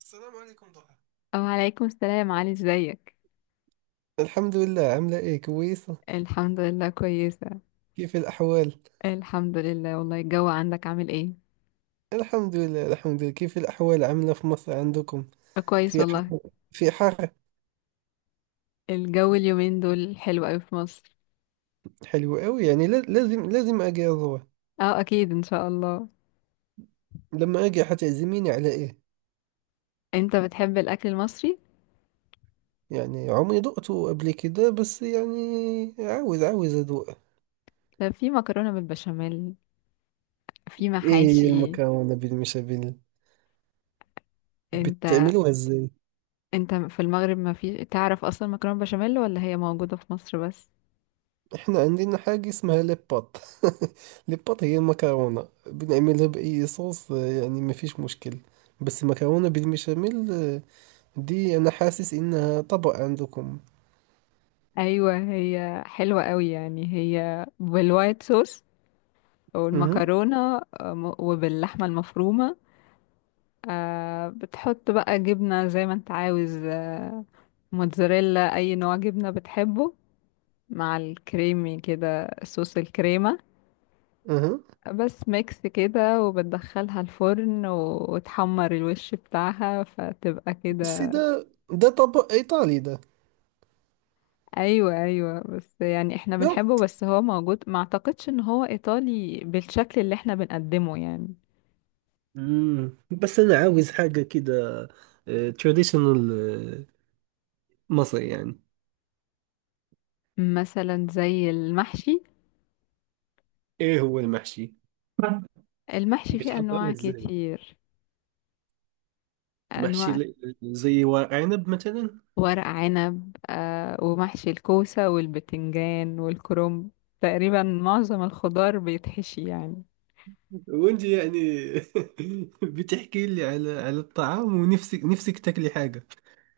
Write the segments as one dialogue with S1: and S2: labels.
S1: السلام عليكم، ضحى.
S2: أو عليكم السلام علي، ازيك؟
S1: الحمد لله. عاملة إيه؟ كويسة.
S2: الحمد لله كويسة.
S1: كيف الأحوال؟
S2: الحمد لله والله. الجو عندك عامل ايه؟
S1: الحمد لله، الحمد لله. كيف الأحوال عاملة في مصر عندكم؟
S2: كويس
S1: في
S2: والله.
S1: حر؟ في حر؟
S2: الجو اليومين دول حلو قوي في مصر.
S1: حلو أوي، يعني لازم أجي أزور.
S2: اه اكيد ان شاء الله.
S1: لما أجي حتعزميني على إيه؟
S2: انت بتحب الاكل المصري؟
S1: يعني عمري ذقته قبل كده، بس يعني عاوز أذوق.
S2: طب في مكرونة بالبشاميل، في
S1: إيه هي
S2: محاشي.
S1: المكرونة بالبشاميل؟
S2: انت
S1: بتعملوها إزاي؟
S2: انت في المغرب ما في تعرف اصلا مكرونة بشاميل، ولا هي موجودة في مصر بس؟
S1: احنا عندنا حاجة اسمها ليبات. ليبات هي المكرونة بنعملها بأي صوص، يعني ما فيش مشكل. بس المكرونة بالبشاميل، دي أنا حاسس إنها طبق عندكم.
S2: ايوه هي حلوة قوي، يعني هي بالوايت صوص
S1: أها.
S2: والمكرونة، وباللحمة المفرومة. آه بتحط بقى جبنة زي ما انت عاوز، آه موتزاريلا، اي نوع جبنة بتحبه، مع الكريمي كده صوص الكريمة.
S1: أها،
S2: بس ميكس كده، وبتدخلها الفرن وتحمر الوش بتاعها، فتبقى
S1: بس
S2: كده.
S1: ده طبق إيطالي ده.
S2: ايوه ايوه، بس يعني احنا
S1: لا.
S2: بنحبه، بس هو موجود. ما اعتقدش ان هو ايطالي بالشكل اللي احنا بنقدمه يعني.
S1: مم. بس أنا عاوز حاجة كده، تراديشنال، مصري يعني.
S2: مثلا زي المحشي.
S1: إيه هو المحشي؟
S2: المحشي فيه
S1: بتحضره
S2: انواع
S1: إزاي؟
S2: كتير،
S1: محشي
S2: انواع.
S1: زي ورق عنب مثلا؟
S2: ورق عنب، آه ومحشي الكوسة والبتنجان والكرنب. تقريبا معظم الخضار بيتحشي يعني.
S1: وانت يعني. بتحكي لي على الطعام، ونفسك نفسك تاكلي حاجة.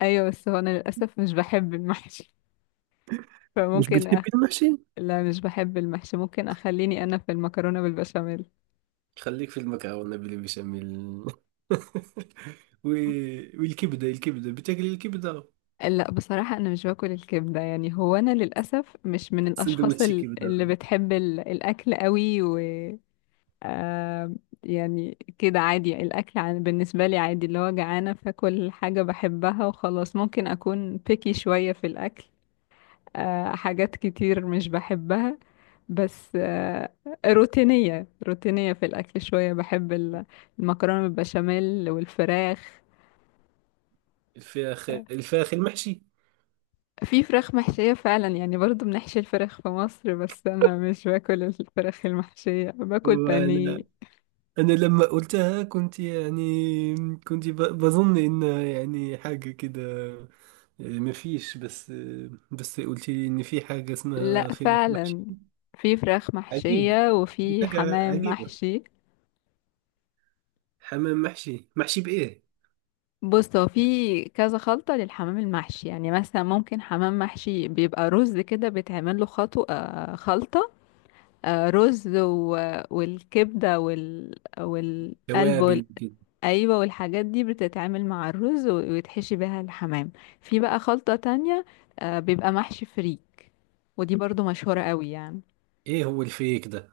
S2: أيوة بس هو أنا للأسف مش بحب المحشي.
S1: مش
S2: فممكن
S1: بتحبي
S2: أخ...
S1: المحشي؟
S2: لا مش بحب المحشي، ممكن أخليني أنا في المكرونة بالبشاميل.
S1: خليك في المكرونة بلي بشاميل. و... الكبدة، بتاكلي الكبدة؟
S2: لا بصراحة أنا مش باكل الكبدة، يعني هو أنا للأسف مش من الأشخاص
S1: سندوتش كبدة.
S2: اللي بتحب الأكل قوي و... آه يعني كده عادي الأكل بالنسبة لي عادي، اللي هو جعانة فاكل حاجة بحبها وخلاص. ممكن أكون بيكي شوية في الأكل، آه حاجات كتير مش بحبها، بس آه روتينية في الأكل شوية. بحب المكرونة بالبشاميل والفراخ.
S1: الفراخ، الفراخ المحشي.
S2: في فراخ محشية فعلا، يعني برضو بنحشي الفراخ في مصر، بس أنا مش باكل الفراخ المحشية، باكل بانيه.
S1: وانا، لما قلتها كنت يعني، كنت بظن انها يعني حاجة كده، ما فيش. بس بس قلت لي ان في حاجة
S2: لا
S1: اسمها فراخ محشي.
S2: فعلا في فراخ
S1: عجيب.
S2: محشية وفي
S1: حاجة
S2: حمام
S1: عجيبة.
S2: محشي.
S1: حمام محشي، محشي بإيه؟
S2: بص هو في كذا خلطة للحمام المحشي، يعني مثلا ممكن حمام محشي بيبقى رز كده، بيتعمل له خطو، خلطة، رز و... والكبدة وال... والقلب وال...
S1: توابل كده.
S2: ايوه والحاجات دي بتتعمل مع الرز ويتحشي بيها الحمام. في بقى خلطة تانية، بيبقى محشي فريك، ودي برضو مشهورة قوي يعني.
S1: إيه هو الفيك ده؟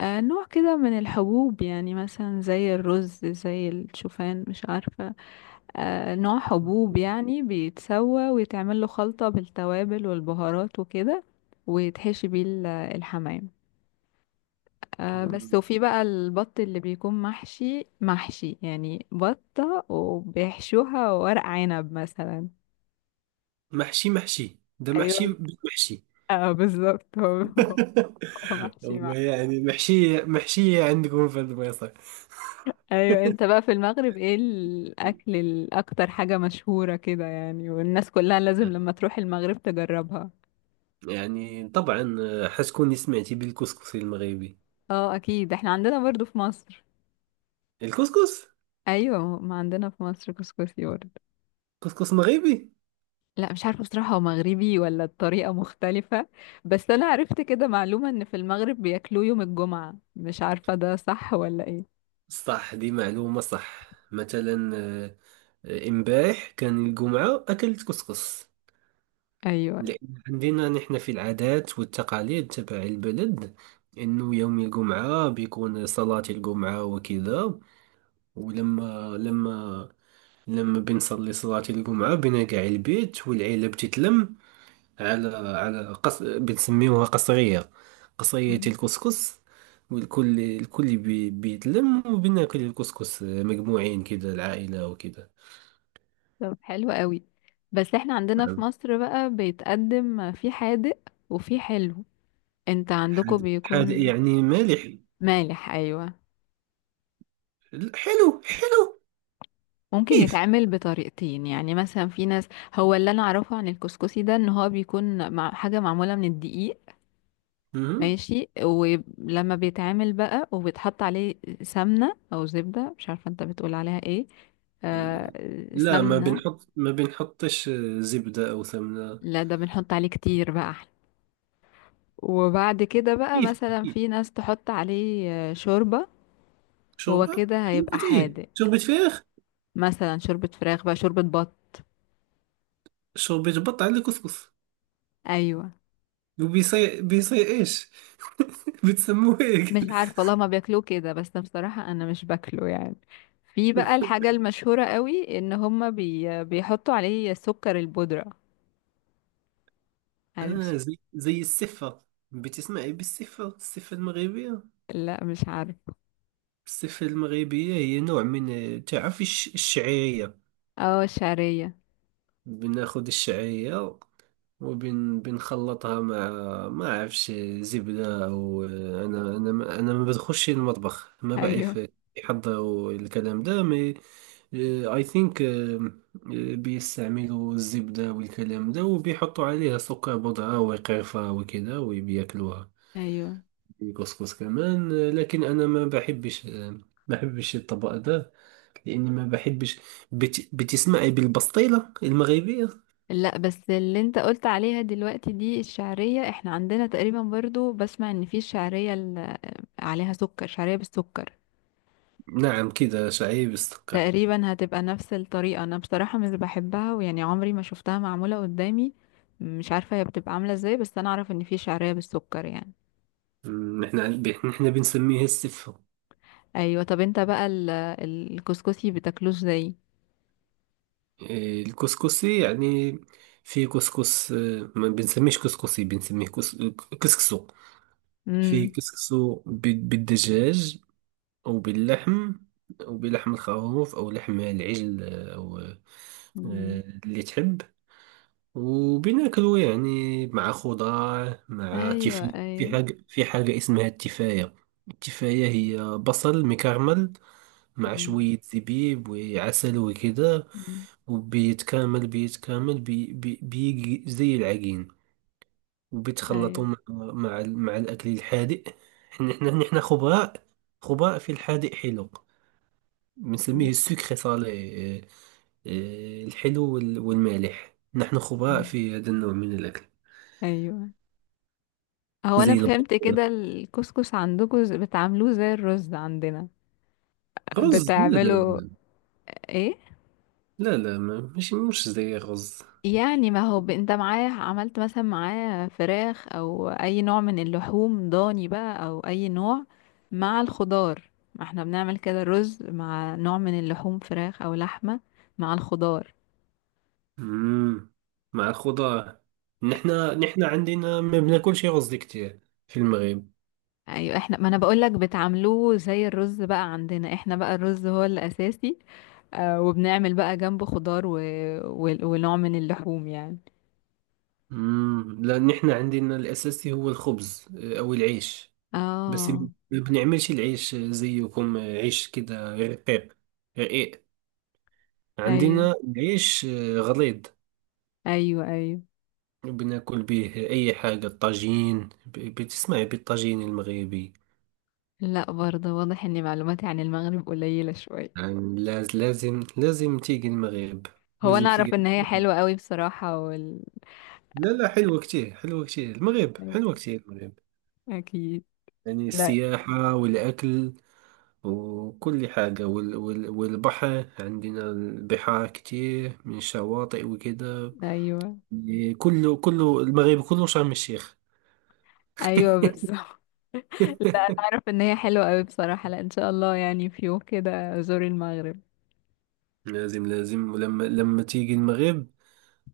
S2: نوع كده من الحبوب، يعني مثلا زي الرز زي الشوفان مش عارفة. نوع حبوب يعني، بيتسوى ويتعمل له خلطة بالتوابل والبهارات وكده، ويتحشي بيه الحمام، بس.
S1: مم.
S2: وفي بقى البط اللي بيكون محشي، محشي يعني بطة وبيحشوها ورق عنب مثلا.
S1: محشي، محشي ده محشي.
S2: ايوه.
S1: محشي.
S2: اه بالظبط هو، هو محشي.
S1: هو يعني محشية محشية عندكم في البيصة.
S2: ايوه انت بقى في المغرب ايه الاكل، الاكتر حاجة مشهورة كده يعني والناس كلها لازم لما تروح المغرب تجربها؟
S1: يعني طبعا، حتكوني سمعتي بالكسكس المغربي؟
S2: اه اكيد احنا عندنا برضو في مصر.
S1: الكسكس.
S2: ايوه ما عندنا في مصر كسكسي برضو.
S1: كسكس مغربي.
S2: لا مش عارفة بصراحة هو مغربي ولا الطريقة مختلفة، بس انا عرفت كده معلومة ان في المغرب بياكلوه يوم الجمعة، مش عارفة ده صح ولا ايه.
S1: صح، دي معلومة صح، مثلا امبارح كان الجمعة أكلت كسكس.
S2: ايوه.
S1: لأن عندنا نحن في العادات والتقاليد تبع البلد، إنه يوم الجمعة بيكون صلاة الجمعة وكذا. ولما لما لما بنصلي صلاة الجمعة، بنرجع البيت والعيلة بتتلم على بنسميوها قصرية، قصرية
S2: مم.
S1: الكسكس. الكل بيتلم وبناكل الكسكس مجموعين كذا، العائلة وكذا.
S2: طب حلو قوي. بس احنا عندنا في
S1: نعم.
S2: مصر بقى بيتقدم في حادق وفي حلو. انت عندكم
S1: هذا هذا
S2: بيكون
S1: يعني مالح.
S2: مالح؟ ايوه.
S1: حلو، حلو.
S2: ممكن
S1: كيف؟
S2: يتعمل بطريقتين، يعني مثلا في ناس. هو اللي انا اعرفه عن الكسكسي ده ان هو بيكون مع حاجه معموله من الدقيق، ماشي، ولما بيتعمل بقى وبيتحط عليه سمنه او زبده، مش عارفه انت بتقول عليها ايه، آه
S1: لا،
S2: سمنه.
S1: ما بنحطش، زبدة أو سمنة.
S2: لا ده بنحط عليه كتير بقى احلى. وبعد كده بقى
S1: كيف؟
S2: مثلا
S1: كيف؟
S2: في ناس تحط عليه شوربه. هو كده هيبقى
S1: شوربة إيه؟
S2: حادق،
S1: شوربة فراخ؟
S2: مثلا شوربه فراخ بقى، شوربه بط.
S1: شوربة بط على كسكس؟
S2: ايوه.
S1: وبيصير، إيش؟ بتسموه هيك؟
S2: مش عارفه والله ما بياكلوه كده، بس بصراحه انا مش باكله يعني. في بقى الحاجه المشهوره قوي ان هما بيحطوا عليه سكر البودره. عارف س-
S1: آه، زي السفة. بتسمعي بالسفة، السفة المغربية؟
S2: لا مش عارف.
S1: السفة المغربية هي نوع من، تعرف، الشعيرية.
S2: اه الشعريه.
S1: بناخد الشعيرية، وبنخلطها مع، ما عرفش، زبدة أو... أنا ما بدخلش المطبخ، ما
S2: ايوه
S1: بعرف يحضروا الكلام ده، مي، اي ثينك. بيستعملوا الزبدة والكلام ده، وبيحطوا عليها سكر بودرة وقرفة وكده، وبياكلوها
S2: ايوه.
S1: الكسكس كمان، لكن انا ما بحبش، ما بحبش الطبق ده، لاني ما بحبش. بتسمعي بالبسطيله المغربيه؟
S2: لا بس اللي انت قلت عليها دلوقتي دي الشعريه، احنا عندنا تقريبا برضو بسمع ان في الشعريه عليها سكر، شعريه بالسكر.
S1: نعم، كده شعري بالسكر.
S2: تقريبا هتبقى نفس الطريقة، انا بصراحة مش بحبها ويعني عمري ما شفتها معمولة قدامي، مش عارفة هي بتبقى عاملة ازاي، بس انا اعرف ان في شعرية بالسكر يعني.
S1: مم، احنا بنسميه السفه.
S2: ايوه. طب انت بقى الكسكسي بتاكلوش زي؟
S1: إيه، الكسكسي يعني، في كسكس، ما بنسميش كسكسي، بنسميه كسكسو. في
S2: امم.
S1: كسكسو بالدجاج، او باللحم، او بلحم الخروف، او لحم العجل، او
S2: أمم.
S1: اللي تحب. وبناكله يعني مع خضار، مع
S2: ايوه.
S1: تفاية. في
S2: ايوه.
S1: حاجة، اسمها التفاية. التفاية هي بصل مكرمل، مع
S2: أمم.
S1: شوية زبيب وعسل وكده.
S2: أمم.
S1: وبيتكامل، بيتكامل بي بي بيجي زي العجين، وبيتخلطوا
S2: ايوه.
S1: مع الأكل الحادق. احنا احنا نحن خبراء، خبراء في الحادق حلو. بنسميه
S2: أمم.
S1: السكر صالح. الحلو والمالح. نحن خبراء
S2: أمم.
S1: في هذا النوع من الأكل.
S2: ايوه. هو انا
S1: زي البطيخ.
S2: فهمت كده الكسكس عندكم بتعملوه زي الرز عندنا،
S1: رز؟ لا، لا،
S2: بتعملوا
S1: لا.
S2: ايه؟
S1: لا، لا، مش زي الرز.
S2: يعني ما هو انت معاه عملت مثلا معاه فراخ او اي نوع من اللحوم، ضاني بقى او اي نوع، مع الخضار. ما احنا بنعمل كده رز مع نوع من اللحوم فراخ او لحمة مع الخضار.
S1: امم. مع الخضار. نحنا عندنا ما بناكلش رز كتير في المغرب.
S2: ايوه احنا، ما انا بقولك بتعملوه زي الرز بقى، عندنا احنا بقى الرز هو الاساسي. آه وبنعمل بقى جنبه خضار و... و... ونوع من اللحوم يعني.
S1: امم، لا، نحنا عندنا الاساسي هو الخبز، او العيش. بس
S2: اه.
S1: ما بنعملش العيش زيكم، عيش كده رقيق، رقيق.
S2: ايوه
S1: عندنا العيش غليظ.
S2: ايوه ايوه.
S1: بناكل به اي حاجه. الطاجين بتسمعي بالطاجين المغربي؟
S2: لا برضه واضح ان معلوماتي عن المغرب قليلة شوية.
S1: يعني لازم تيجي المغرب،
S2: هو
S1: لازم
S2: انا اعرف
S1: تيجي.
S2: ان هي حلوة قوي بصراحة وال...
S1: لا، لا، حلوة كتير، حلوة كتير، المغرب حلوة كتير، المغرب.
S2: اكيد.
S1: يعني
S2: لا.
S1: السياحة والأكل، وكل حاجة، والبحر. عندنا البحار كتير من شواطئ وكده.
S2: ايوه
S1: يعني كله، كله المغرب، كله شرم الشيخ.
S2: ايوه بالظبط. لا انا اعرف ان هي حلوة قوي بصراحة، لا ان شاء الله يعني في يوم كده ازور المغرب.
S1: لازم، لازم. لما تيجي المغرب،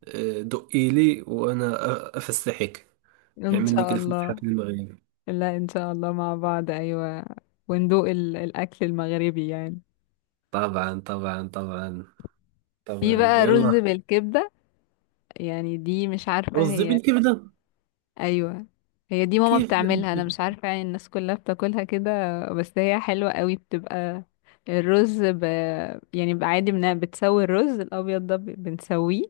S1: دقي لي وأنا أفسحك،
S2: ان
S1: نعمل لك
S2: شاء
S1: الفسحة
S2: الله.
S1: في المغرب.
S2: لا ان شاء الله مع بعض، ايوه وندوق ال... الاكل المغربي يعني.
S1: طبعا، طبعا، طبعا،
S2: في
S1: طبعا،
S2: بقى رز
S1: يلا.
S2: بالكبدة، يعني دي مش عارفة
S1: رز
S2: هي.
S1: بالكبدة؟
S2: ايوه. هي دي ماما
S1: كيف لا
S2: بتعملها، انا
S1: بالكبدة؟
S2: مش عارفه يعني الناس كلها بتاكلها كده، بس هي حلوه قوي بتبقى. الرز ب... يعني بقى عادي بتسوي الرز الابيض ده بنسويه،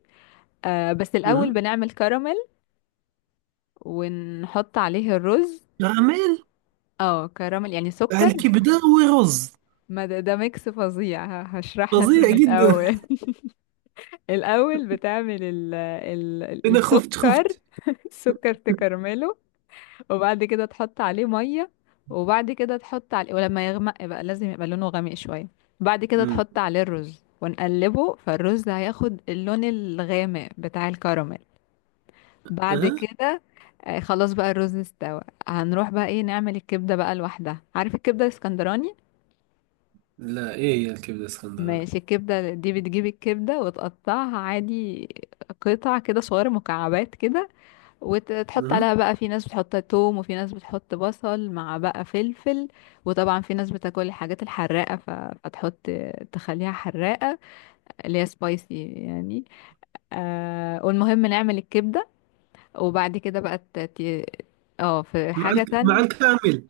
S2: آه بس الاول
S1: مهم.
S2: بنعمل كراميل، ونحط عليه الرز.
S1: غراميل؟
S2: اه كراميل يعني سكر.
S1: الكبدة ورز؟
S2: ما ده, ده ميكس فظيع، هشرح لك
S1: فظيع
S2: من
S1: جدا.
S2: الاول. الاول بتعمل
S1: أنا خفت،
S2: السكر،
S1: خفت.
S2: السكر تكرمله. وبعد كده تحط عليه ميه، وبعد كده تحط عليه ولما يغمق بقى، لازم يبقى لونه غامق شويه. بعد كده
S1: امم.
S2: تحط عليه الرز ونقلبه، فالرز هياخد اللون الغامق بتاع الكراميل. بعد
S1: اها.
S2: كده، خلاص بقى الرز استوى. هنروح بقى ايه، نعمل الكبده بقى لوحدها. عارف الكبده الاسكندراني؟
S1: لا، ايه هي الكبده اسكندراني؟
S2: ماشي. الكبده دي بتجيب الكبده وتقطعها عادي، قطع كده صغيره مكعبات كده. وتحط
S1: اها.
S2: عليها بقى، في ناس بتحط توم وفي ناس بتحط بصل، مع بقى فلفل. وطبعا في ناس بتاكل الحاجات الحراقة فتحط، تخليها حراقة اللي هي سبايسي يعني. آه والمهم نعمل الكبدة. وبعد كده بقى اه في حاجة
S1: مع
S2: تانية.
S1: الكامل.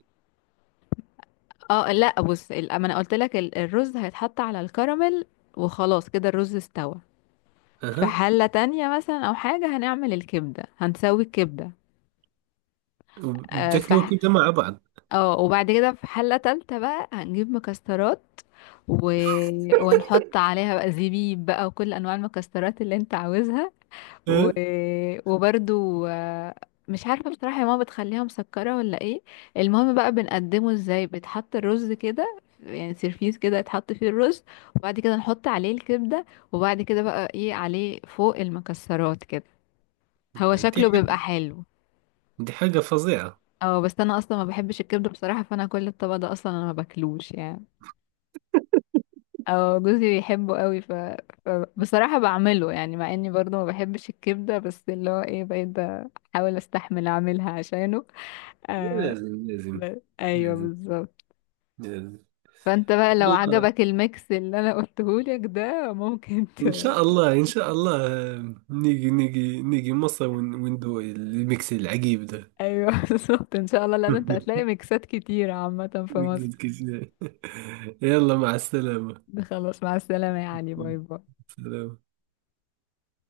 S2: اه لا بص ما انا قلت لك الرز هيتحط على الكراميل، وخلاص كده الرز استوى. في
S1: اها.
S2: حلة تانية مثلا او حاجة هنعمل الكبدة، هنسوي الكبدة، في.
S1: بتاكلوا كده مع بعض؟
S2: اه وبعد كده في حلة تالتة بقى هنجيب مكسرات و... ونحط عليها بقى زبيب بقى، وكل انواع المكسرات اللي انت عاوزها و...
S1: أه؟
S2: وبرضو آه، مش عارفة بصراحة يا ماما بتخليها مسكرة ولا ايه. المهم بقى بنقدمه ازاي، بتحط الرز كده يعني سيرفيس كده يتحط فيه الرز، وبعد كده نحط عليه الكبدة، وبعد كده بقى ايه عليه فوق المكسرات كده. هو
S1: دي
S2: شكله بيبقى
S1: حاجة،
S2: حلو.
S1: دي حاجة فظيعة.
S2: اه بس انا اصلا ما بحبش الكبدة بصراحة، فانا كل الطبق ده اصلا انا ما باكلوش يعني، او جوزي بيحبه قوي ف... فبصراحة بعمله، يعني مع اني برضه ما بحبش الكبدة، بس اللي هو ايه بقيت بحاول استحمل اعملها عشانه. آه...
S1: لازم، لازم.
S2: ايوه
S1: لازم.
S2: بالظبط.
S1: لازم.
S2: فانت بقى لو
S1: يلا،
S2: عجبك الميكس اللي انا قلتهولك ده ممكن ت...
S1: إن شاء الله، إن شاء الله، نيجي مصر، وندوق الميكس العجيب ده.
S2: ايوه بالظبط ان شاء الله، لان انت هتلاقي ميكسات كتير عامة في
S1: الميكس
S2: مصر.
S1: الكشري. يلا، مع السلامة.
S2: خلاص مع السلامة، يعني باي باي.
S1: سلام.